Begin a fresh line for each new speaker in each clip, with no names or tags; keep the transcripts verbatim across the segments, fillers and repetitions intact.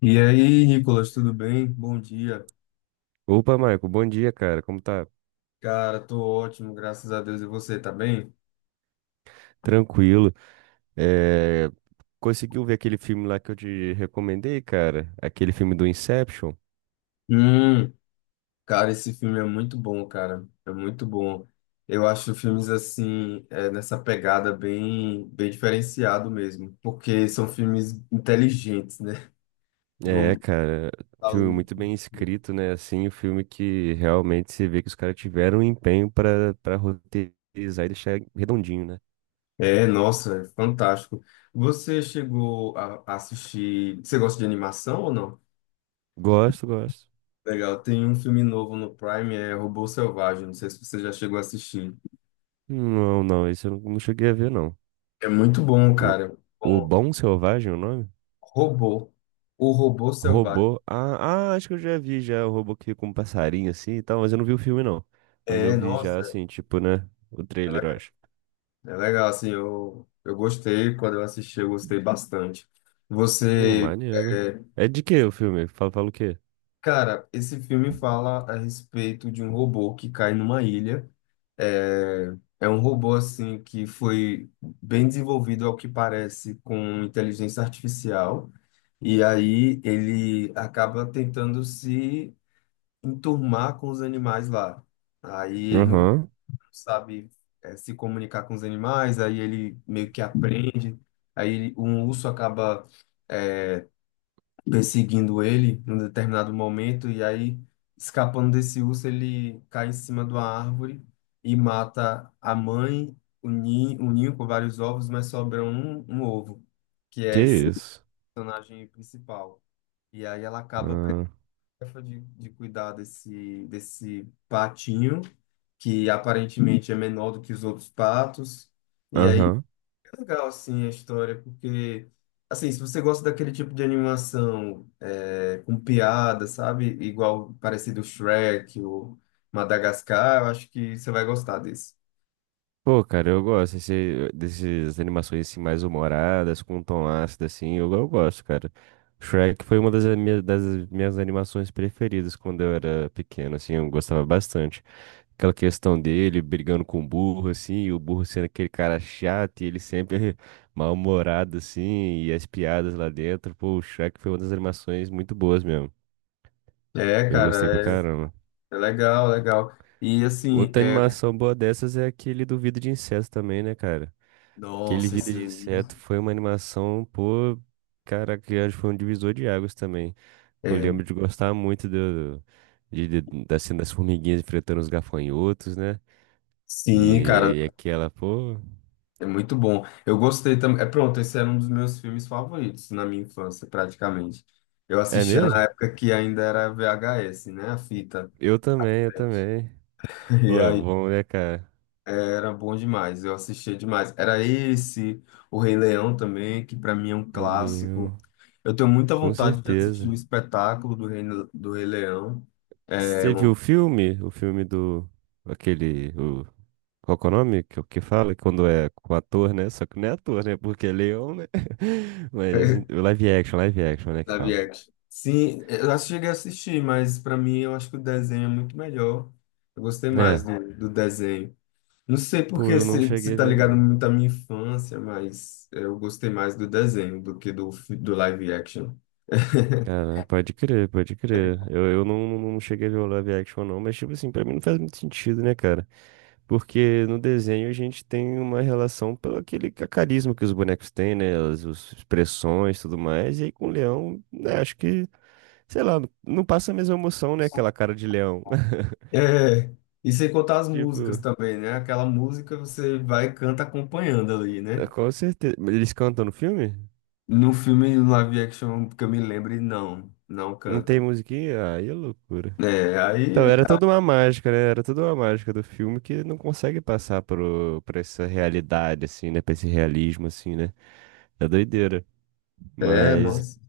E aí, Nicolas, tudo bem? Bom dia.
Opa, Marco, bom dia, cara. Como tá?
Cara, tô ótimo, graças a Deus. E você, tá bem?
Tranquilo. É, Conseguiu ver aquele filme lá que eu te recomendei, cara? Aquele filme do Inception?
Hum, cara, esse filme é muito bom, cara. É muito bom. Eu acho filmes assim, é, nessa pegada bem, bem diferenciado mesmo, porque são filmes inteligentes, né? Vão
É, cara, filme
além
muito bem
do
escrito, né? Assim, o filme que realmente se vê que os caras tiveram um empenho pra, pra roteirizar e deixar redondinho, né?
é, nossa, é fantástico. Você chegou a a assistir? Você gosta de animação ou não?
Gosto, gosto.
Legal, tem um filme novo no Prime, é Robô Selvagem. Não sei se você já chegou a assistir.
Não, não, esse eu não não cheguei a ver, não.
É muito bom,
O,
cara.
o
Bom,
Bom Selvagem, é o nome?
robô. O robô selvagem.
Robô. Ah, ah, acho que eu já vi já o robô que fica com um passarinho assim e tal, mas eu não vi o filme não. Mas eu
É,
vi já
nossa,
assim, tipo, né? O
é
trailer, eu
legal.
acho.
É legal, assim, eu, eu gostei quando eu assisti, eu gostei bastante.
Pô,
Você,
maneiro.
é,
É de que o filme? Fala, fala o quê?
cara, esse filme fala a respeito de um robô que cai numa ilha. É, é um robô, assim, que foi bem desenvolvido, ao que parece, com inteligência artificial. E aí ele acaba tentando se enturmar com os animais lá. Aí não
Aham.
sabe eh, se comunicar com os animais, aí ele meio que aprende. Aí ele- um urso acaba eh, perseguindo ele num determinado momento, e aí, escapando desse urso, ele cai em cima de uma árvore e mata a mãe, o ninho, o ninho com vários ovos, mas sobra um, um ovo, que
Que
é esse
isso?
personagem principal. E aí ela acaba
Ah,
tarefa de, de cuidar desse, desse patinho, que aparentemente é menor do que os outros patos. E aí
Aham.
é legal, assim, a história, porque, assim, se você gosta daquele tipo de animação é, com piada, sabe? Igual parecido Shrek ou Madagascar, eu acho que você vai gostar desse.
Pô, cara, eu gosto desse, dessas animações assim mais humoradas, com um tom ácido assim, eu, eu gosto, cara. Shrek foi uma das minhas, das minhas animações preferidas quando eu era pequeno, assim, eu gostava bastante. Aquela questão dele brigando com o burro, assim, e o burro sendo aquele cara chato, e ele sempre mal-humorado, assim, e as piadas lá dentro. Pô, o Shrek foi uma das animações muito boas mesmo.
É,
Eu gostei pra
cara, é,
caramba.
é legal, legal. E, assim,
Outra
é...
animação boa dessas é aquele do Vida de Inseto também, né, cara? Aquele
Nossa,
Vida
esse
de
aí...
Inseto foi uma animação, pô, cara, que acho que foi um divisor de águas também. Eu
É,
lembro de gostar muito do, de, de- da cena das formiguinhas enfrentando os gafanhotos, né?
sim, cara.
E, e aquela, pô.
É muito bom. Eu gostei também. É pronto, esse era um dos meus filmes favoritos na minha infância, praticamente. Eu
É
assistia na
mesmo?
época que ainda era V H S, né? A fita.
Eu também, eu também.
E
Pô, é
aí
bom, né, cara?
era bom demais, eu assistia demais. Era esse, O Rei Leão também, que pra mim é um clássico.
Elinho,
Eu tenho muita
com
vontade de assistir o
certeza.
espetáculo do Rei, do Rei Leão. É,
Você
um-
viu o filme? O filme do... Aquele... O... Qual que é o nome? Que, que fala quando é com ator, né? Só que não é ator, né? Porque é leão, né? Mas o live action, live action, né? Que
live
fala.
action. Sim, eu acho que cheguei a assistir, mas pra mim eu acho que o desenho é muito melhor. Eu gostei mais
É.
do, do desenho. Não sei
Pô,
porque
eu não
se,
cheguei
se
a
tá
ver,
ligado
não.
muito à minha infância, mas é, eu gostei mais do desenho do que do, fi- do live action.
Cara, pode crer, pode crer. Eu, eu não, não cheguei a ver o live action, não. Mas, tipo assim, pra mim não faz muito sentido, né, cara? Porque no desenho a gente tem uma relação pelo aquele ca- carisma que os bonecos têm, né? As, as expressões e tudo mais. E aí com o leão, né, acho que, sei lá, não passa a mesma emoção, né? Aquela cara de leão.
É, e sem contar as músicas
Tipo,
também, né? Aquela música você vai e canta acompanhando ali,
é,
né?
com certeza. Mas eles cantam no filme?
No filme, no live action, que eu me lembre, não, não
Não tem
canta.
musiquinha? Aí é loucura.
É, aí
Então, era
acaba.
toda uma mágica, né? Era toda uma mágica do filme que não consegue passar pro, pra essa realidade, assim, né? Pra esse realismo, assim, né? É doideira.
É,
Mas
nossa.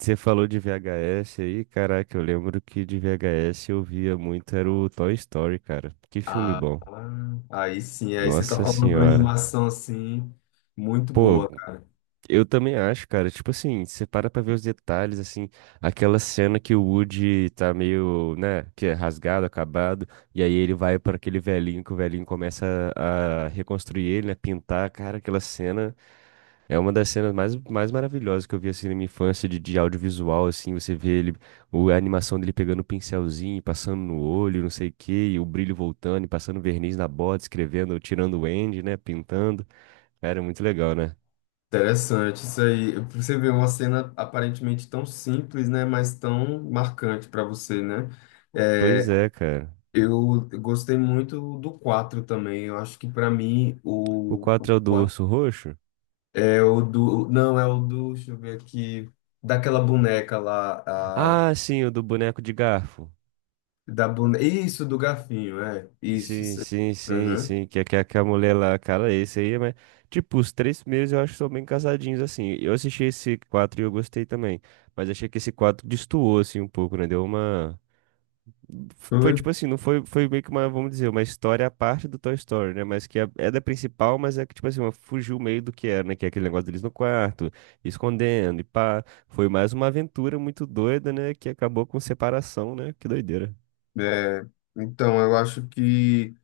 Você falou de V H S aí, caraca, eu lembro que de V H S eu via muito, era o Toy Story, cara. Que filme
Ah,
bom.
ah, aí sim, aí você tá
Nossa
falando de uma
senhora.
animação assim, muito
Pô,
boa, cara.
eu também acho, cara. Tipo assim, você para pra ver os detalhes, assim, aquela cena que o Woody tá meio, né, que é rasgado, acabado, e aí ele vai para aquele velhinho que o velhinho começa a a reconstruir ele, né, pintar, cara, aquela cena. É uma das cenas mais, mais maravilhosas que eu vi assim na minha infância de, de audiovisual, assim, você vê ele, o, a animação dele pegando o pincelzinho, e passando no olho, não sei o quê, e o brilho voltando, e passando verniz na bota, escrevendo, tirando o end, né, pintando. Era muito legal, né?
Interessante isso aí. Você vê uma cena aparentemente tão simples, né, mas tão marcante para você, né? É,
Pois é, cara.
eu gostei muito do quatro também. Eu acho que para mim
O
o o
quatro é o do
quatro
urso roxo?
é o do, não, é o do, deixa eu ver aqui, daquela boneca lá, a,
Ah, sim, o do boneco de garfo.
da boneca, isso do garfinho, é. Isso,
Sim,
isso. aí.
sim, sim,
Uhum.
sim, que, é que, que a mulher lá, cara, esse aí, mas, tipo, os três primeiros eu acho que são bem casadinhos, assim, eu assisti esse quatro e eu gostei também, mas achei que esse quatro destoou, assim, um pouco, né, deu uma, foi
Oi.
tipo assim, não foi, foi meio que uma, vamos dizer, uma história à parte do Toy Story, né, mas que é, é da principal, mas é que, tipo assim, uma, fugiu meio do que era, né, que é aquele negócio deles no quarto, escondendo, e pá, foi mais uma aventura muito doida, né, que acabou com separação, né, que doideira.
É, então eu acho que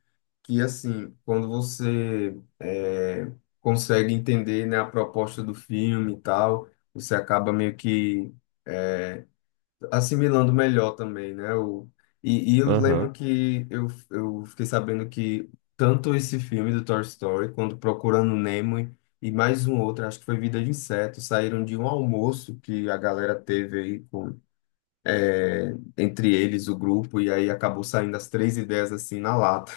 que assim, quando você é, consegue entender, né, a proposta do filme e tal, você acaba meio que é, assimilando melhor também, né? O, e, e eu lembro
Aham.
que eu, eu fiquei sabendo que tanto esse filme do Toy Story, quanto Procurando Nemo e e mais um outro, acho que foi Vida de Inseto, saíram de um almoço que a galera teve aí com, é, entre eles, o grupo, e aí acabou saindo as três ideias assim na lata.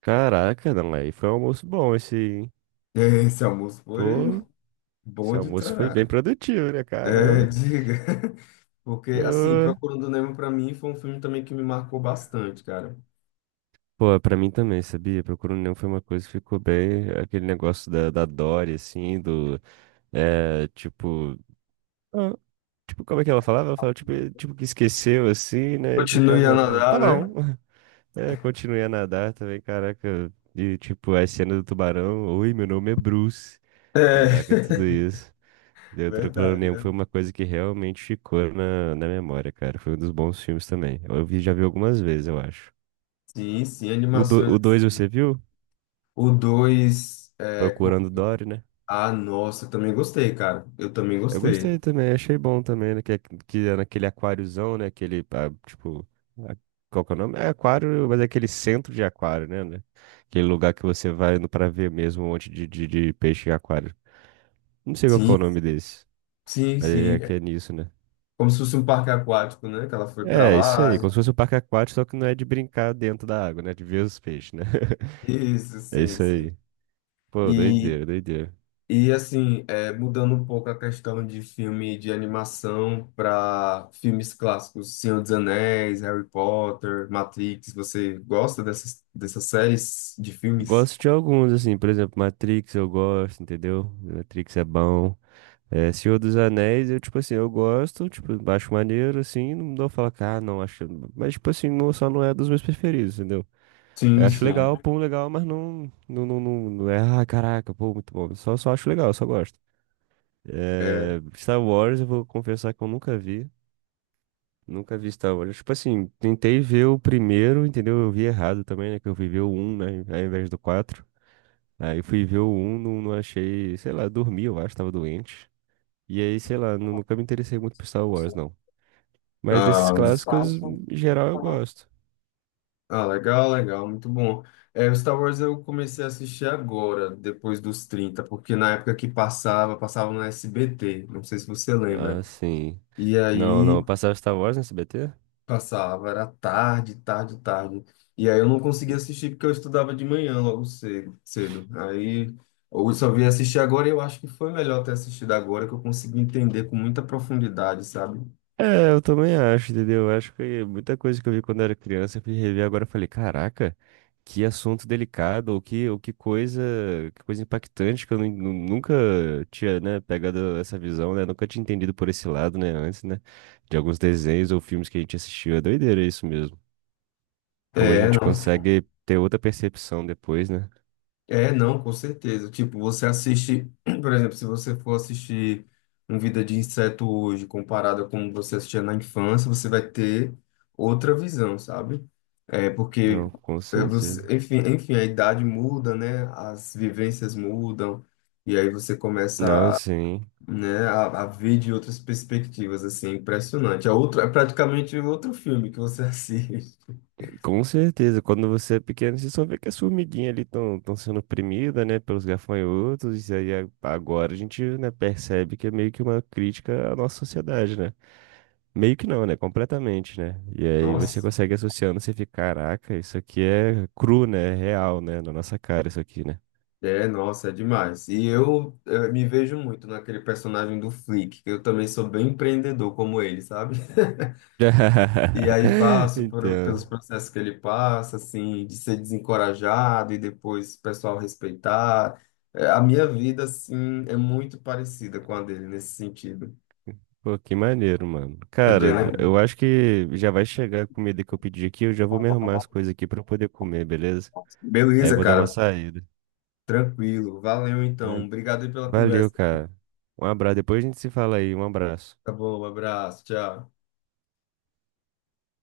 Caraca, não, aí foi um almoço bom esse, hein?
Esse almoço
Pô,
foi
esse
bom de
almoço foi bem
torar.
produtivo, né,
É,
caramba?
diga. Porque, assim,
Ô.
Procurando Nemo, pra mim, foi um filme também que me marcou bastante, cara.
Pô, pra mim também, sabia? Procura um Nemo foi uma coisa que ficou bem, aquele negócio da, da Dory, assim, do, é, tipo, ah, tipo, como é que ela falava? Ela falava, tipo, eh, tipo que esqueceu, assim, né, e
Continue a
ficava, tá
nadar, né?
bom, é, continuei a nadar também, caraca, e, tipo, a cena do tubarão, oi, meu nome é Bruce,
É,
caraca, tudo isso.
verdade,
Neutroclone
né?
foi uma coisa que realmente ficou na, na memória, cara. Foi um dos bons filmes também. Eu vi, já vi algumas vezes, eu acho.
Sim, sim,
O do
animações.
o dois
Assim.
você viu?
O dois, é, com...
Procurando Dory, né?
Ah, nossa, eu também gostei, cara. Eu também
Eu
gostei.
gostei também, achei bom também, né? Que, é- que é naquele aquáriozão, né? Aquele, ah, tipo, a- qual que é o nome? É aquário, mas é aquele centro de aquário, né? Né? Aquele lugar que você vai indo pra ver mesmo um monte de, de, de peixe em aquário. Não sei qual que é
Sim,
o nome desse,
sim,
mas é
sim.
que
É
é nisso, né?
como se fosse um parque aquático, né? Que ela foi pra
É, isso
lá.
aí, como se fosse um parque aquático, só que não é de brincar dentro da água, né? De ver os peixes, né?
Isso,
É
sim,
isso
sim.
aí. Pô,
E,
doideira, doideira.
e assim, é, mudando um pouco a questão de filme de animação para filmes clássicos, Senhor dos Anéis, Harry Potter, Matrix, você gosta dessas, dessas séries de filmes?
Gosto de alguns, assim, por exemplo, Matrix eu gosto, entendeu? Matrix é bom. É, Senhor dos Anéis, eu, tipo assim, eu gosto, tipo, acho maneiro, assim, não dou falar, que, ah, não, acho. Mas, tipo assim, não, só não é dos meus preferidos, entendeu? Eu
Sim,
acho
sim.
legal, pum, legal, mas não, não, não, não, não é, ah, caraca, pô, muito bom. Só, só acho legal, só gosto.
É.
É, Star Wars, eu vou confessar que eu nunca vi. Nunca vi Star Wars. Tipo assim, tentei ver o primeiro, entendeu? Eu vi errado também, né? Que eu fui ver o um, né? Ao invés do quatro. Aí fui ver o um, não, não achei, sei lá, dormi, eu acho, tava doente. E aí, sei lá, nu- nunca me interessei muito por Star Wars, não. Mas desses
Ah,
clássicos, em geral, eu gosto.
ah, legal, legal, muito bom. É, o Star Wars eu comecei a assistir agora, depois dos trinta porque na época que passava, passava no S B T, não sei se você lembra.
Ah, sim.
E
Não,
aí
não, passava Star Wars no S B T?
passava, era tarde, tarde, tarde. E aí eu não conseguia assistir porque eu estudava de manhã logo cedo, cedo. Aí eu só vim assistir agora e eu acho que foi melhor ter assistido agora que eu consegui entender com muita profundidade, sabe?
É, eu também acho, entendeu? Eu acho que muita coisa que eu vi quando eu era criança, eu fui rever agora e falei, caraca, que assunto delicado, ou que, ou que coisa, que coisa impactante que eu nu- nu- nunca tinha, né, pegado essa visão, né? Nunca tinha entendido por esse lado, né, antes, né? De alguns desenhos ou filmes que a gente assistiu. É doideira isso mesmo. Como a
É,
gente
não.
consegue ter outra percepção depois, né?
É, não, com certeza. Tipo, você assiste, por exemplo, se você for assistir um Vida de Inseto hoje, comparado a como você assistia na infância, você vai ter outra visão, sabe? É, porque,
Não, com
é, você,
certeza.
enfim, enfim, a idade muda, né? As vivências mudam, e aí você
Não,
começa, a,
sim.
né, a, a ver de outras perspectivas, assim, é impressionante. É outro, é praticamente outro filme que você assiste.
Com certeza, quando você é pequeno, você só vê que as formiguinhas ali estão sendo oprimidas, né, pelos gafanhotos, e aí a- agora a gente, né, percebe que é meio que uma crítica à nossa sociedade, né? Meio que não, né? Completamente, né? E aí você
Nossa.
consegue associando, você fica, caraca, isso aqui é cru, né? É real, né? Na nossa cara, isso aqui, né?
É, nossa, é demais. E eu, eh, me vejo muito naquele personagem do Flick, que eu também sou bem empreendedor como ele, sabe? E aí passo por-
Então,
pelos processos que ele passa, assim, de ser desencorajado e depois o pessoal respeitar. Eh, a minha vida, assim, é muito parecida com a dele nesse sentido.
pô, que maneiro, mano.
É bem
Cara,
legal.
eu acho que já vai chegar a comida que eu pedi aqui, eu já vou me arrumar as coisas aqui pra eu poder comer, beleza? Aí eu
Beleza,
vou dar uma
cara.
saída.
Tranquilo. Valeu, então.
Pra-
Obrigado aí pela
Valeu,
conversa.
cara. Um abraço. Depois a gente se fala aí. Um abraço.
Tá bom, um abraço. Tchau.